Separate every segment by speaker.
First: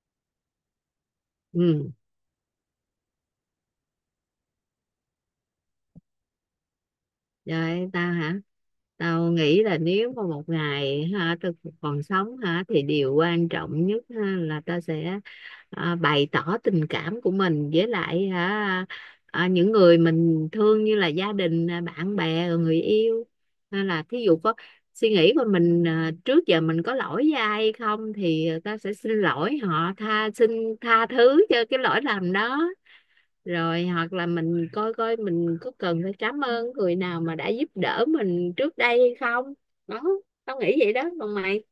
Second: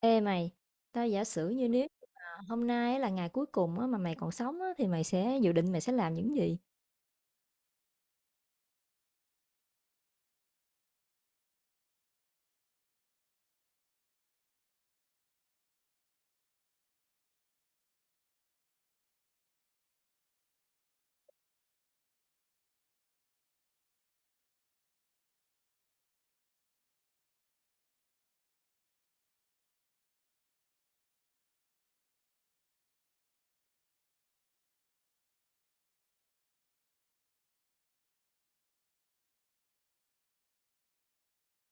Speaker 1: Ê mày, tao giả sử như nếu
Speaker 2: Ừ.
Speaker 1: mà hôm nay á là ngày cuối cùng á, mà mày còn sống á, thì mày sẽ dự định mày sẽ làm những gì?
Speaker 2: Rồi tao hả? Tao nghĩ là nếu mà một ngày ha tao còn sống hả thì điều quan trọng nhất ha, là tao sẽ à, bày tỏ tình cảm của mình với lại hả à, những người mình thương như là gia đình à, bạn bè rồi người yêu, hay là thí dụ có suy nghĩ của mình à, trước giờ mình có lỗi với ai hay không thì tao sẽ xin lỗi họ, tha thứ cho cái lỗi lầm đó. Rồi hoặc là mình coi coi mình có cần phải cảm ơn người nào mà đã giúp đỡ mình trước đây hay không đó. Tao nghĩ vậy đó, còn mày?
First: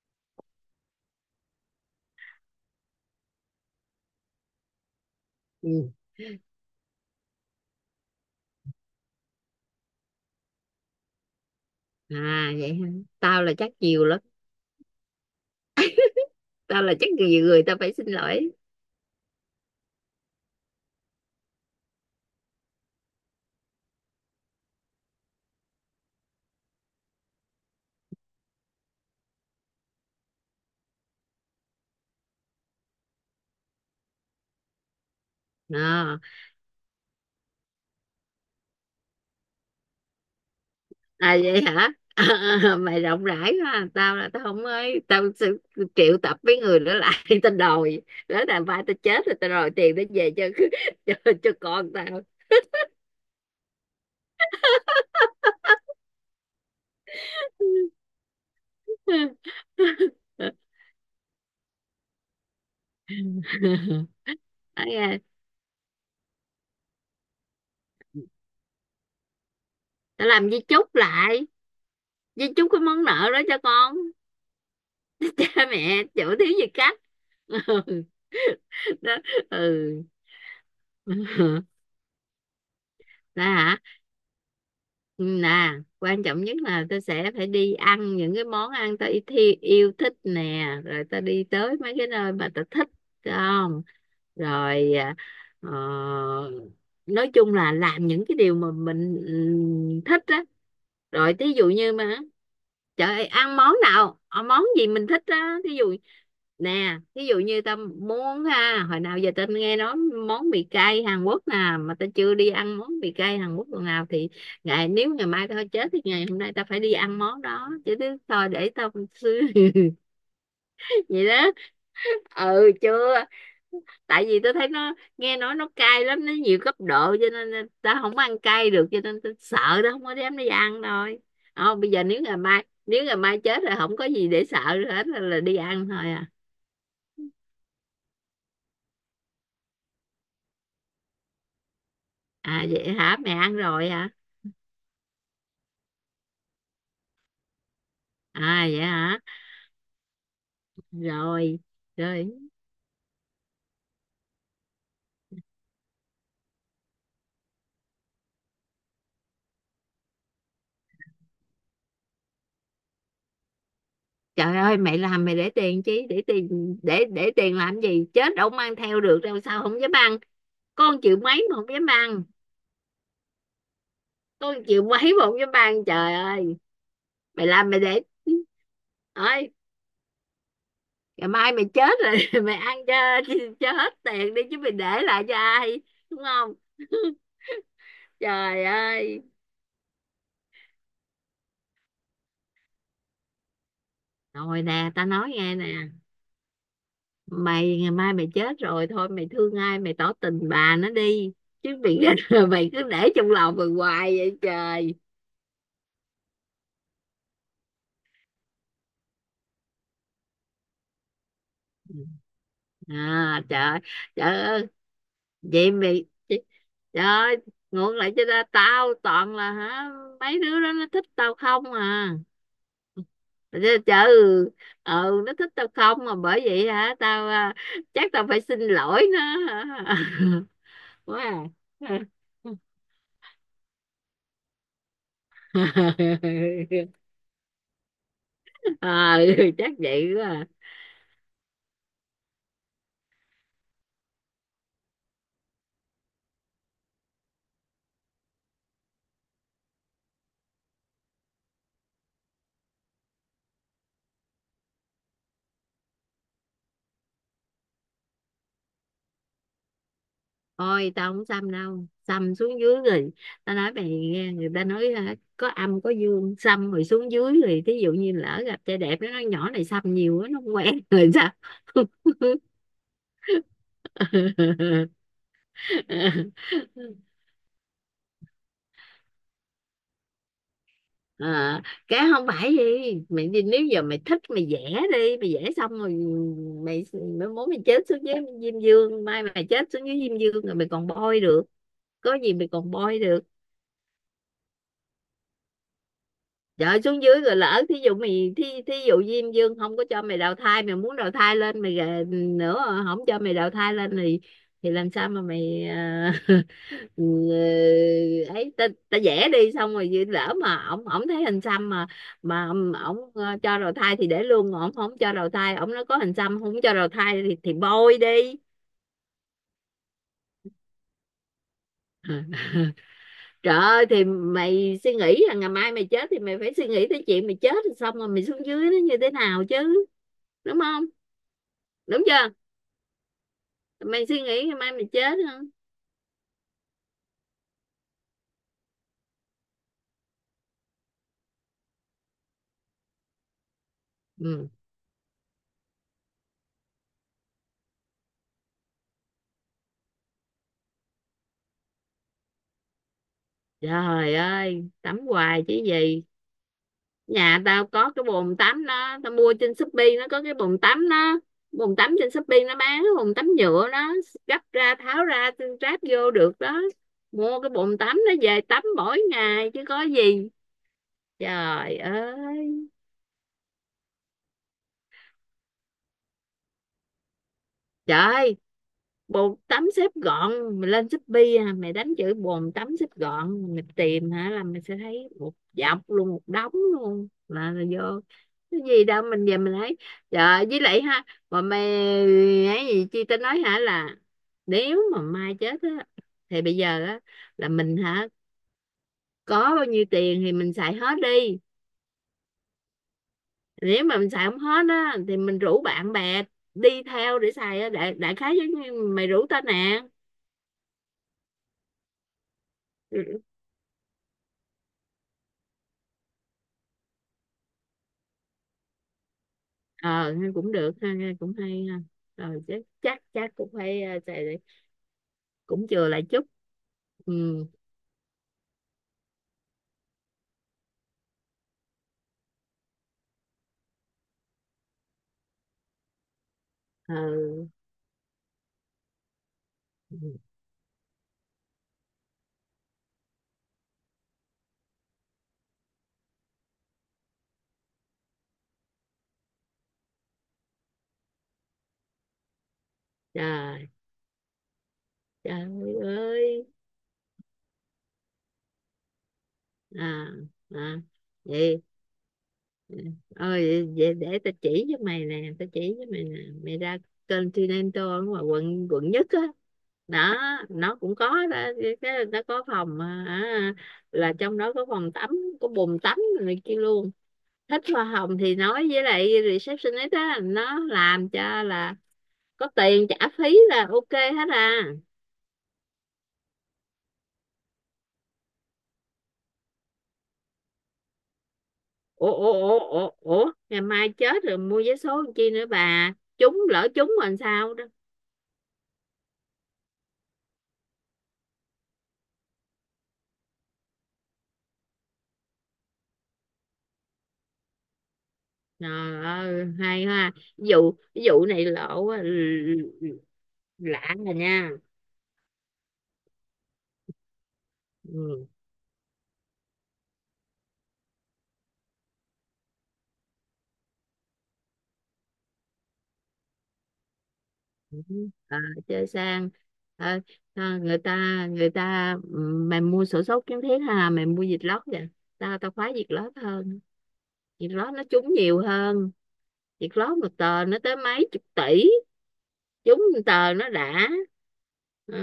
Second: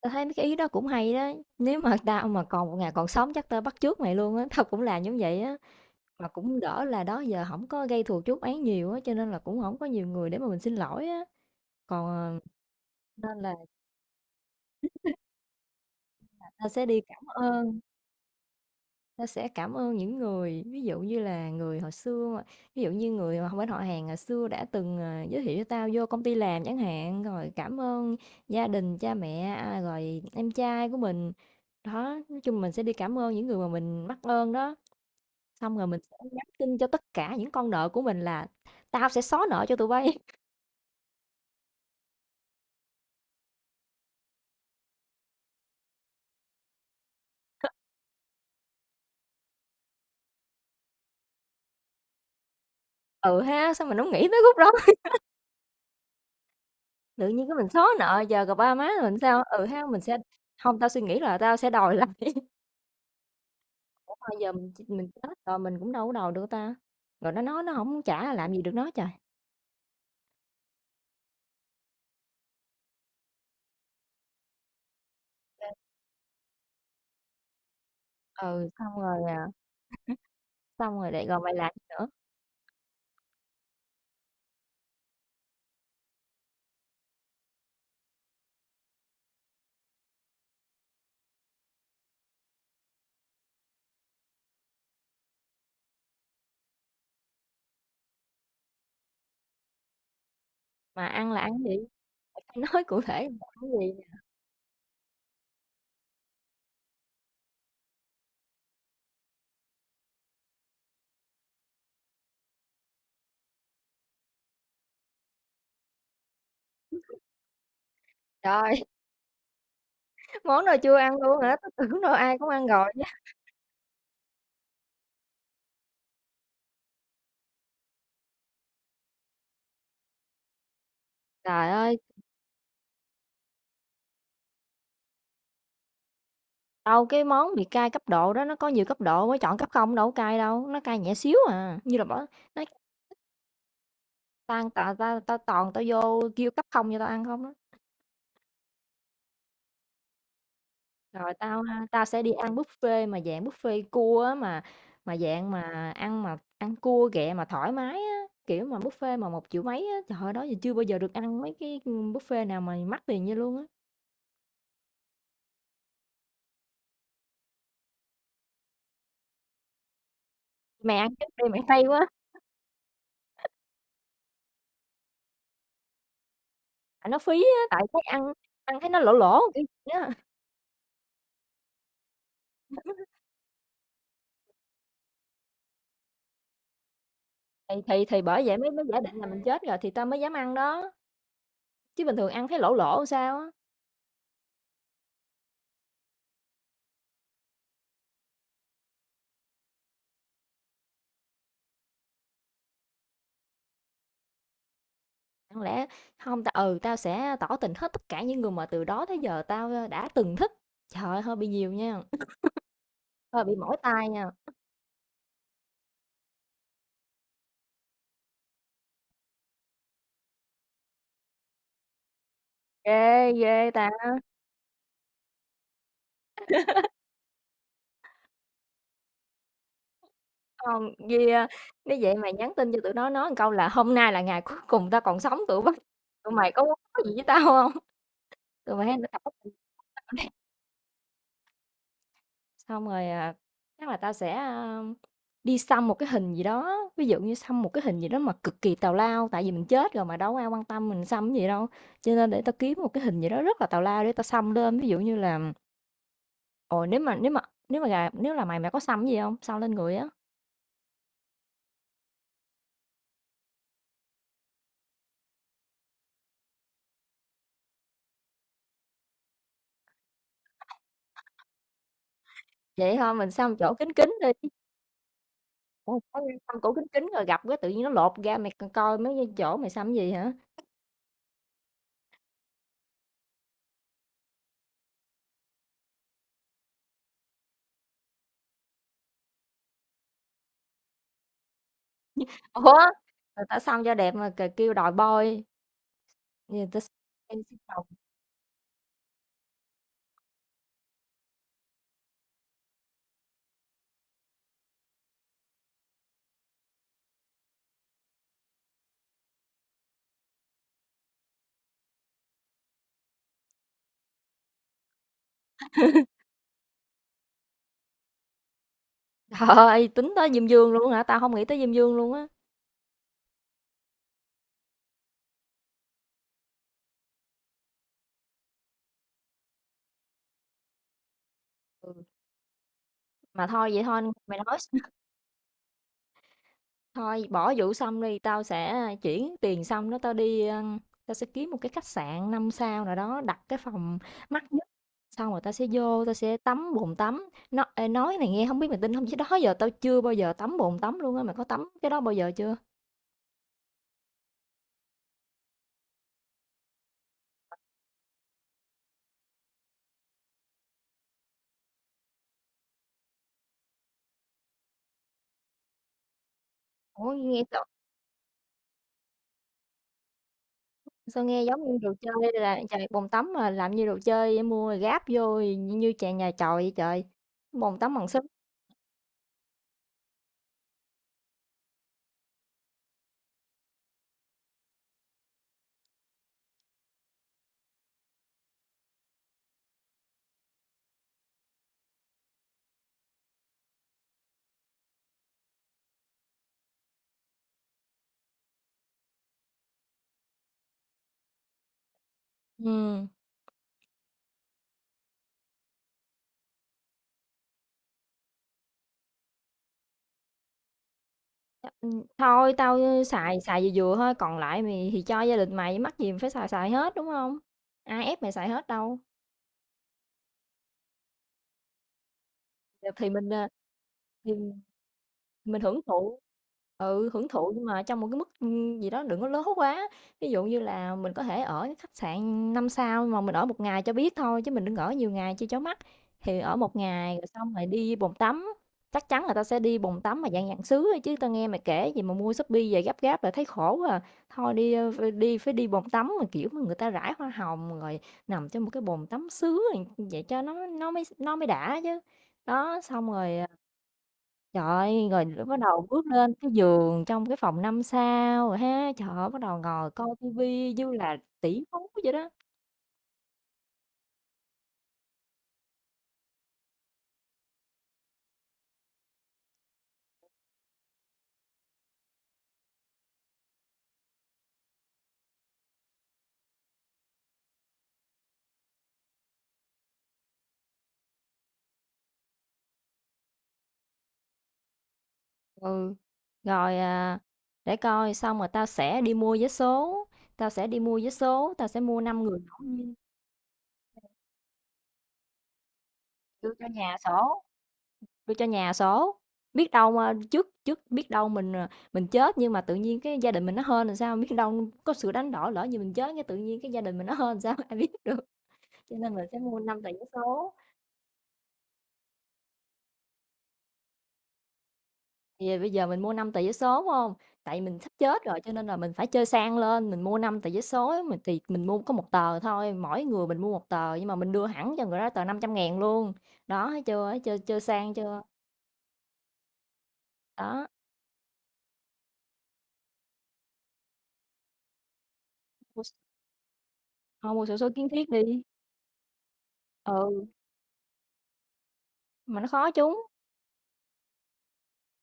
Speaker 1: Tao thấy mấy cái ý đó cũng hay đó. Nếu mà tao mà còn một ngày còn sống chắc tao bắt chước mày luôn á, tao cũng làm giống vậy á.
Speaker 2: Ừ.
Speaker 1: Mà cũng đỡ là đó giờ không có gây thù chuốc oán nhiều á, cho nên là cũng không có nhiều người để mà mình xin lỗi á. Còn
Speaker 2: À vậy hả?
Speaker 1: nên
Speaker 2: Tao là
Speaker 1: là
Speaker 2: chắc nhiều lắm,
Speaker 1: tao
Speaker 2: tao
Speaker 1: sẽ
Speaker 2: là
Speaker 1: đi
Speaker 2: chắc
Speaker 1: cảm
Speaker 2: nhiều người tao
Speaker 1: ơn.
Speaker 2: phải xin lỗi.
Speaker 1: Nó sẽ cảm ơn những người, ví dụ như là người hồi xưa mà ví dụ như người mà bên họ hàng hồi xưa đã từng, giới thiệu cho tao vô công ty làm chẳng hạn, rồi cảm ơn gia đình, cha mẹ, rồi em trai của mình. Đó, nói chung mình sẽ đi cảm ơn những người mà mình mắc ơn đó, xong rồi mình sẽ
Speaker 2: À,
Speaker 1: nhắn tin cho tất cả những con nợ của mình là "Tao sẽ xóa nợ cho tụi bay."
Speaker 2: à vậy hả? Mày rộng rãi quá à. Tao là tao không ấy, tao sẽ triệu tập với người đó lại. Tao đòi, đó là ba tao chết rồi tao đòi tiền để về cho cho con tao.
Speaker 1: Ừ ha, sao mình hổng nghĩ tới khúc đó, tự nhiên cái mình xóa nợ giờ gặp ba má mình sao? Ừ ha, mình sẽ không tao suy nghĩ là tao sẽ đòi lại. Ủa mà giờ
Speaker 2: Ấy
Speaker 1: mình
Speaker 2: à,
Speaker 1: chết rồi mình cũng đâu có đầu được ta? Rồi nó nói nó không trả là làm gì được nó trời.
Speaker 2: tao làm di chúc lại, di chúc cái món nợ đó cho con. Cha mẹ chịu thiếu gì cách.
Speaker 1: Ừ,
Speaker 2: Ừ
Speaker 1: xong
Speaker 2: đó.
Speaker 1: rồi,
Speaker 2: Ừ.
Speaker 1: xong rồi lại rồi mày làm gì nữa?
Speaker 2: Đó hả? Ừ, nè, quan trọng nhất là tôi sẽ phải đi ăn những cái món ăn tôi yêu thích nè, rồi ta đi tới mấy cái nơi mà ta thích không. Rồi à, ờ, nói chung là làm những cái điều mà mình ừ, thích á.
Speaker 1: Mà ăn
Speaker 2: Rồi
Speaker 1: là
Speaker 2: thí
Speaker 1: ăn
Speaker 2: dụ
Speaker 1: gì?
Speaker 2: như mà
Speaker 1: Mày phải nói cụ
Speaker 2: trời
Speaker 1: thể
Speaker 2: ơi,
Speaker 1: là
Speaker 2: ăn
Speaker 1: ăn
Speaker 2: món
Speaker 1: gì nè?
Speaker 2: nào, ờ, món gì mình thích á, thí dụ nè, ví dụ như tao muốn ha, hồi nào giờ tao nghe nói món mì cay Hàn Quốc nè, mà tao chưa đi ăn món mì cay Hàn Quốc lần nào thì ngày mai tao chết thì ngày hôm nay tao phải đi ăn món đó chứ thứ thôi, để
Speaker 1: Trời,
Speaker 2: tao xưa.
Speaker 1: món nào chưa ăn
Speaker 2: Vậy
Speaker 1: luôn
Speaker 2: đó.
Speaker 1: hả? Tôi tưởng đâu ai cũng ăn
Speaker 2: Ừ
Speaker 1: rồi chứ.
Speaker 2: chưa. Tại vì tôi thấy nó nghe nói nó cay lắm, nó nhiều cấp độ cho nên là ta không ăn cay được, cho nên tôi sợ đó, không có dám đi ăn thôi.
Speaker 1: Trời
Speaker 2: Không, bây
Speaker 1: ơi,
Speaker 2: giờ nếu ngày mai chết là không có gì để sợ hết, là đi ăn thôi à.
Speaker 1: đâu cái món bị cay cấp độ đó nó có nhiều cấp độ, mới chọn cấp không đâu có cay đâu, nó cay nhẹ xíu à, như là bỏ nói
Speaker 2: À vậy hả, mẹ ăn rồi hả?
Speaker 1: "Tao ăn tà tao tao toàn tao vô kêu cấp không cho tao ăn không" á.
Speaker 2: À vậy hả?
Speaker 1: Rồi
Speaker 2: Rồi.
Speaker 1: tao ha, tao sẽ đi
Speaker 2: Rồi
Speaker 1: ăn buffet mà dạng buffet cua á mà dạng mà ăn cua ghẹ mà thoải mái á, kiểu mà buffet mà 1 triệu mấy á, trời ơi đó giờ chưa bao giờ được ăn mấy cái buffet nào mà mắc tiền như luôn á.
Speaker 2: trời ơi mẹ làm mẹ để tiền, chứ để tiền để tiền làm gì, chết đâu mang theo được đâu, sao không dám ăn.
Speaker 1: Mày
Speaker 2: Con
Speaker 1: ăn
Speaker 2: chịu
Speaker 1: trước
Speaker 2: mấy
Speaker 1: đi
Speaker 2: mà
Speaker 1: mày
Speaker 2: không
Speaker 1: hay
Speaker 2: dám
Speaker 1: quá,
Speaker 2: ăn. Con chịu mấy mà không dám ăn, trời ơi.
Speaker 1: tại nó phí
Speaker 2: Mày
Speaker 1: á,
Speaker 2: làm mày
Speaker 1: tại
Speaker 2: để
Speaker 1: thấy ăn ăn thấy nó lỗ lỗ
Speaker 2: ơi,
Speaker 1: kiểu gì á.
Speaker 2: ngày mai mày chết rồi mày ăn cho hết tiền đi, chứ mày để lại cho ai, đúng không?
Speaker 1: Thì bởi vậy
Speaker 2: Trời
Speaker 1: mới mới giả định
Speaker 2: ơi.
Speaker 1: là mình chết rồi thì tao mới dám ăn đó. Chứ bình thường ăn thấy lỗ lỗ sao á.
Speaker 2: Rồi nè, ta nói nghe nè, mày ngày mai mày chết rồi thôi, mày thương ai mày tỏ tình bà nó đi, chứ mày mày cứ để trong lòng mày hoài vậy trời.
Speaker 1: Chẳng lẽ không tao sẽ tỏ tình hết tất cả những người mà từ đó tới giờ tao đã từng thích. Trời ơi hơi bị nhiều nha.
Speaker 2: À,
Speaker 1: Ờ, bị mỏi
Speaker 2: trời.
Speaker 1: tai nha.
Speaker 2: Trời, vậy mày. Trời ơi, ngược lại cho ra tao toàn là hả mấy đứa đó nó thích tao không à.
Speaker 1: Ghê, ghê
Speaker 2: Trời
Speaker 1: ta.
Speaker 2: trời, ừ, ờ, nó thích tao không mà bởi vậy hả, tao à, chắc tao phải xin lỗi nó hả?
Speaker 1: Hông,
Speaker 2: Quá
Speaker 1: vì, nếu
Speaker 2: à.
Speaker 1: vậy mày nhắn tin cho tụi nó nói một câu là "Hôm nay là ngày cuối cùng tao còn sống, tụi mày có muốn nói gì với tao hông?" Tụi mày hãy
Speaker 2: Ờ,
Speaker 1: tao có tình
Speaker 2: chắc
Speaker 1: với tao
Speaker 2: vậy quá
Speaker 1: nè.
Speaker 2: à.
Speaker 1: Xong rồi, chắc là tao sẽ, đi xăm một cái hình gì đó, ví dụ như xăm một cái hình gì đó mà cực kỳ tào lao, tại vì mình chết rồi mà đâu có ai quan tâm mình xăm cái gì đâu. Cho nên để tao kiếm một cái hình gì đó rất là tào lao để tao xăm lên, ví dụ như là, ồ, nếu mà nếu mà nếu mà gà nếu là mày, mày có xăm cái gì hông? Xăm lên người
Speaker 2: Ôi tao không xăm đâu. Xăm xuống dưới rồi. Tao nói mày nghe, người ta nói hả, có âm có dương. Xăm rồi xuống dưới rồi, thí dụ như lỡ gặp trai đẹp, nó nói nhỏ này xăm nhiều quá, nó không
Speaker 1: á.
Speaker 2: quen rồi sao.
Speaker 1: Vậy thôi. Mình sắm chỗ kín kín đi, ủa, có nghe sắm chỗ kín kín rồi gặp cái tự nhiên nó lột ra mày coi mấy cái chỗ mày sắm gì hả?
Speaker 2: À, cái không phải gì, mày đi nếu giờ mày thích mày vẽ đi, mày vẽ xong rồi mày, mày muốn mày chết xuống dưới diêm dương, mai mày chết xuống dưới diêm dương rồi mày còn bôi được, có gì mày còn
Speaker 1: Ủa,
Speaker 2: bôi được.
Speaker 1: người ta săn cho đẹp mà kêu đòi boy, người ta
Speaker 2: Trời
Speaker 1: xăm
Speaker 2: xuống dưới rồi,
Speaker 1: em xăm
Speaker 2: lỡ thí
Speaker 1: đầu.
Speaker 2: dụ mày thí dụ Diêm Dương không có cho mày đào thai, mày muốn đào thai lên mày gà- nữa, không cho mày đào thai lên thì làm sao mà mày à. Ừ, ấy ta vẽ đi xong rồi vậy, lỡ mà ổng ổng thấy hình xăm mà ổng ổng, ờ, cho đào thai thì để luôn, ổng không cho đào thai, ổng nó có hình xăm không cho đào thai thì bôi đi.
Speaker 1: Trời ơi, tính tới Diêm Dương luôn hả? Tao không nghĩ tới Diêm Dương luôn á.
Speaker 2: Trời ơi, thì mày suy nghĩ là ngày mai mày chết thì mày phải suy nghĩ tới chuyện mày chết rồi xong rồi mày xuống dưới nó như thế nào chứ, đúng không,
Speaker 1: Ừ,
Speaker 2: đúng chưa,
Speaker 1: mà thôi vậy thôi,
Speaker 2: mày suy
Speaker 1: mày
Speaker 2: nghĩ ngày
Speaker 1: nói.
Speaker 2: mai mày chết không.
Speaker 1: Thôi bỏ vụ xong đi, tao sẽ chuyển tiền xong đó tao sẽ kiếm một cái khách sạn 5 sao nào đó, đặt cái phòng mắc
Speaker 2: Ừ.
Speaker 1: nhất. Xong rồi tao sẽ vô, tao sẽ tắm bồn tắm. Nó ê, nói này nghe không biết mày tin không chứ đó giờ tao chưa bao giờ tắm bồn tắm luôn á, mày có tắm cái đó bao giờ chưa?
Speaker 2: Trời ơi tắm hoài chứ gì, nhà tao có cái bồn tắm đó, tao mua trên Shopee, nó có cái bồn tắm đó, bồn tắm trên Shopee nó bán cái bồn tắm nhựa đó, gấp ra tháo ra ráp vô được đó,
Speaker 1: Ủa
Speaker 2: mua
Speaker 1: nghe
Speaker 2: cái
Speaker 1: sao,
Speaker 2: bồn tắm nó về tắm mỗi ngày chứ có gì.
Speaker 1: sao nghe giống
Speaker 2: Trời
Speaker 1: như đồ chơi là
Speaker 2: ơi
Speaker 1: trời bồn tắm mà làm như đồ chơi mua rồi gáp vô như chàng nhà chòi vậy trời. Bồn tắm bằng sứ.
Speaker 2: trời, bồn tắm xếp gọn, mày lên Shopee à, mày đánh chữ bồn tắm xếp gọn mày tìm hả là mày sẽ thấy một dọc luôn, một đống luôn, là vô cái gì đâu, mình về mình thấy trời. Với lại ha, mà mày, ấy gì chi tao nói hả là nếu mà mai chết á thì bây giờ á là mình hả, có bao nhiêu tiền thì mình xài hết đi.
Speaker 1: Ừ.
Speaker 2: Nếu mà mình xài không hết á thì mình rủ bạn bè đi theo để xài á, đại, đại khái giống như mày rủ tao nè.
Speaker 1: Thôi tao xài xài vừa vừa thôi, còn lại mày thì cho gia đình mày, mắc gì mày phải xài xài hết, đúng không? Ai ép mày xài hết đâu.
Speaker 2: Ờ nghe cũng được ha, nghe cũng hay ha. Rồi chắc
Speaker 1: Thì
Speaker 2: chắc
Speaker 1: thì mình,
Speaker 2: chắc cũng phải ờ,
Speaker 1: thì mình
Speaker 2: cũng
Speaker 1: hưởng
Speaker 2: chừa lại
Speaker 1: thụ
Speaker 2: chút.
Speaker 1: ừ, hưởng
Speaker 2: Ừ.
Speaker 1: thụ nhưng mà trong một cái mức, gì đó đừng có lớn quá. Ví dụ như là mình có thể ở cái khách sạn 5 sao mà mình ở một ngày cho biết thôi, chứ mình đừng ở nhiều ngày cho chó mắt. Thì ở một
Speaker 2: Ờ.
Speaker 1: ngày rồi xong rồi đi bồn tắm, chắc chắn người ta sẽ đi bồn
Speaker 2: Ừ,
Speaker 1: tắm mà dạng dạng sứa thôi chứ tao nghe mày kể gì mà mua Shopee về gấp gáp là thấy khổ quá à. Thôi đi, ơ, phải đi bồn tắm mà, kiểu, mà người ta rải hoa hồng rồi nằm trong một cái bồn tắm sứ rồi vậy cho nó mới đã chứ. Đó, xong rồi à,
Speaker 2: trời.
Speaker 1: trời ơi, rồi lúc bắt
Speaker 2: Trời
Speaker 1: đầu bước lên
Speaker 2: ơi.
Speaker 1: cái giường trong cái phòng 5 sao rồi ha, trời ơi, bắt đầu ngồi coi
Speaker 2: À.
Speaker 1: tivi
Speaker 2: À
Speaker 1: như là
Speaker 2: vậy.
Speaker 1: tỷ phú vậy đó.
Speaker 2: Ơi vậy để tao chỉ cho mày nè, tao chỉ cho mày nè, mày ra Continental ở ngoài quận quận nhất á đó, nó cũng có đó, cái nó có phòng à, à, là trong đó có phòng tắm, có bồn tắm này kia luôn, thích hoa hồng thì nói với lại receptionist á, nó làm cho, là có tiền trả phí là OK hết à.
Speaker 1: Ừ, rồi, để coi xong rồi tao sẽ đi mua vé số, tao sẽ đi mua vé số, tao sẽ mua
Speaker 2: Ủa
Speaker 1: 5
Speaker 2: ủa
Speaker 1: người ngẫu
Speaker 2: ủa ủa
Speaker 1: nhiên,
Speaker 2: ủa, ngày mai chết rồi mua vé số làm chi nữa bà, trúng
Speaker 1: đưa cho
Speaker 2: lỡ trúng
Speaker 1: nhà
Speaker 2: rồi làm
Speaker 1: số,
Speaker 2: sao đó.
Speaker 1: đưa cho nhà số. Biết đâu mà trước trước biết đâu mình chết nhưng mà tự nhiên cái gia đình mình nó hên làm sao, biết đâu có sự đánh đổi lỡ như mình chết cái tự nhiên cái gia đình mình nó hên làm sao ai biết được. Cho
Speaker 2: Trời
Speaker 1: nên mình sẽ
Speaker 2: ơi
Speaker 1: mua 5
Speaker 2: hay
Speaker 1: tờ vé
Speaker 2: ha.
Speaker 1: số.
Speaker 2: Vụ vụ này lộ á, lạ rồi nha.
Speaker 1: Thì bây giờ mình mua 5 tờ vé số, phải hông? Tại mình sắp chết
Speaker 2: Ừ.
Speaker 1: rồi cho nên là mình phải chơi sang lên, mình mua 5 tờ vé số, á, mình thì mình mua có một tờ thôi, mỗi người mình mua một tờ nhưng mà mình đưa hẳn cho người đó tờ 500.000 luôn. Đó, thấy chưa? Thấy chơi chơi
Speaker 2: Ừ.
Speaker 1: sang chưa?
Speaker 2: À, chơi sang. Ờ, à,
Speaker 1: Đó,
Speaker 2: người ta ừ, mày mua sổ số kiến thiết ha, mày mua vịt lót vậy, tao tao khoái
Speaker 1: mua
Speaker 2: vịt
Speaker 1: s
Speaker 2: lót hơn.
Speaker 1: thôi mua
Speaker 2: Việc
Speaker 1: xổ số
Speaker 2: lót nó
Speaker 1: kiến thiết
Speaker 2: trúng nhiều
Speaker 1: đi.
Speaker 2: hơn, việc lót một
Speaker 1: Ừ,
Speaker 2: tờ nó tới mấy chục tỷ,
Speaker 1: mà nó khó
Speaker 2: trúng
Speaker 1: trúng,
Speaker 2: một tờ nó đã. Ừ.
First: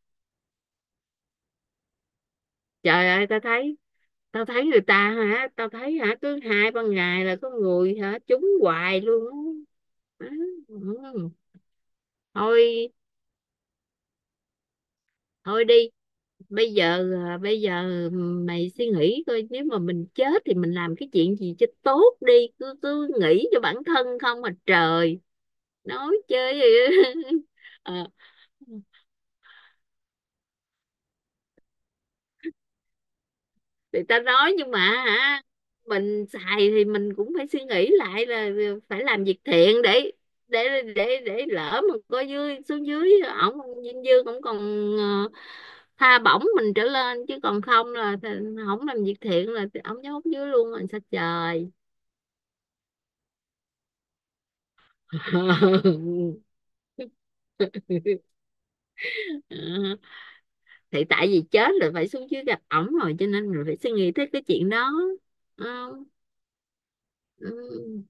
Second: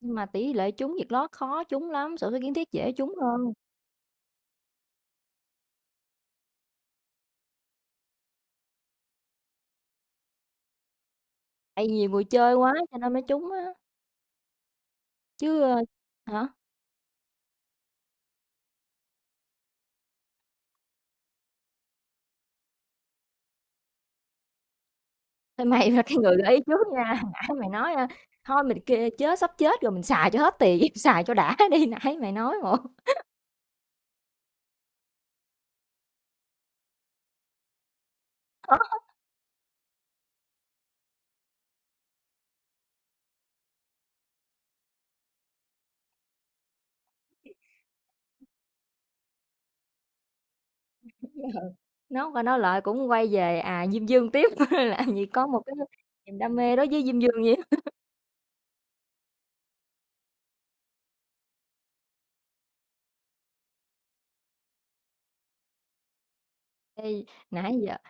Speaker 1: nhưng mà tỷ lệ trúng Vietlott lót khó trúng lắm, xổ số kiến thiết dễ
Speaker 2: Trời
Speaker 1: trúng
Speaker 2: ơi tao
Speaker 1: hơn,
Speaker 2: thấy, tao thấy người ta hả, tao thấy hả cứ hai ba ngày là có người hả trúng hoài luôn á. Ừ.
Speaker 1: tại vì nhiều người chơi quá
Speaker 2: Thôi.
Speaker 1: cho nên mới trúng á, chứ,
Speaker 2: Thôi đi,
Speaker 1: ơ hả?
Speaker 2: bây giờ à, bây giờ ừ, mày suy nghĩ coi nếu mà mình chết thì mình làm cái chuyện gì cho tốt đi, cứ cứ nghĩ cho bản thân không mà trời.
Speaker 1: Thôi mày là
Speaker 2: Nói
Speaker 1: cái người gợi ý
Speaker 2: chơi.
Speaker 1: trước nha, nãy mày nói,
Speaker 2: Ờ.
Speaker 1: thôi mình kê chết sắp chết rồi mình xài cho hết tiền, xài cho đã đi, nãy mày nói một
Speaker 2: Người ta nói nhưng mà hả mình xài thì mình cũng phải suy nghĩ lại là phải làm việc thiện để để lỡ mà có dưới xuống dưới ổng dinh dư cũng còn ờ, tha bổng mình trở lên, chứ còn không là thì không làm việc thiện là thì ổng nhốt dưới luôn rồi sao trời.
Speaker 1: nói qua nói lại cũng quay về, Diêm Dương tiếp, làm gì có một cái niềm đam mê đối với Diêm Dương vậy.
Speaker 2: Ờ, thì tại vì chết rồi phải xuống dưới gặp ổng rồi cho nên mình phải suy nghĩ tới cái chuyện đó. Ừ.
Speaker 1: Ê, nãy giờ
Speaker 2: Ừ.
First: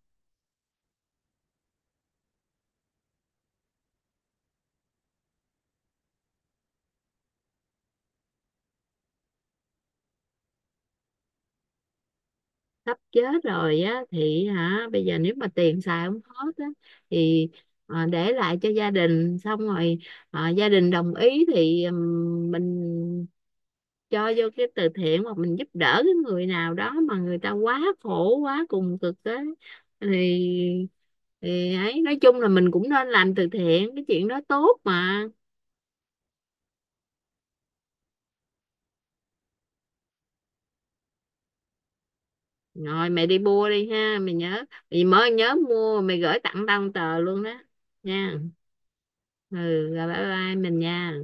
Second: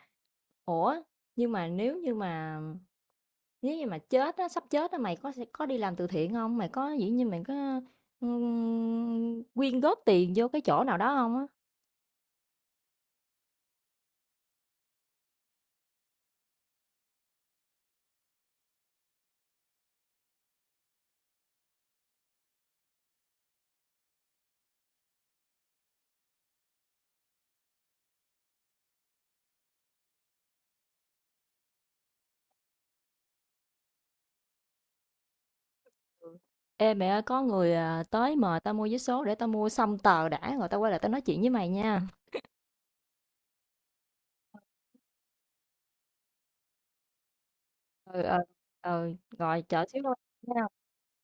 Speaker 1: ủa, nhưng mà nếu như mà chết á, sắp chết á, mày có sẽ có đi làm từ thiện không? Mày có, kiểu như, mày có, quyên góp tiền vô cái chỗ nào đó không? Á?
Speaker 2: Sắp chết rồi á thì hả bây giờ nếu mà tiền xài không hết á thì ờ, để lại cho gia đình, xong rồi ờ, gia đình đồng ý thì mình cho vô cái từ thiện, hoặc mình giúp đỡ cái người nào đó mà người ta quá khổ quá cùng cực á thì thì ấy nói chung là mình cũng nên làm từ thiện, cái chuyện đó tốt mà.
Speaker 1: Ê mẹ ơi, có người à, tới mời tao mua vé số để tao mua xong tờ đã rồi tao quay lại tao nói chuyện với mày nha.
Speaker 2: Rồi mẹ đi mua đi ha, mày nhớ, mày mới nhớ mua, mày gửi tặng tao một tờ luôn đó
Speaker 1: Ừ ừ
Speaker 2: nha.
Speaker 1: ừ
Speaker 2: Ừ,
Speaker 1: rồi chờ xíu
Speaker 2: rồi
Speaker 1: thôi
Speaker 2: bye bye
Speaker 1: nha.
Speaker 2: mình nha.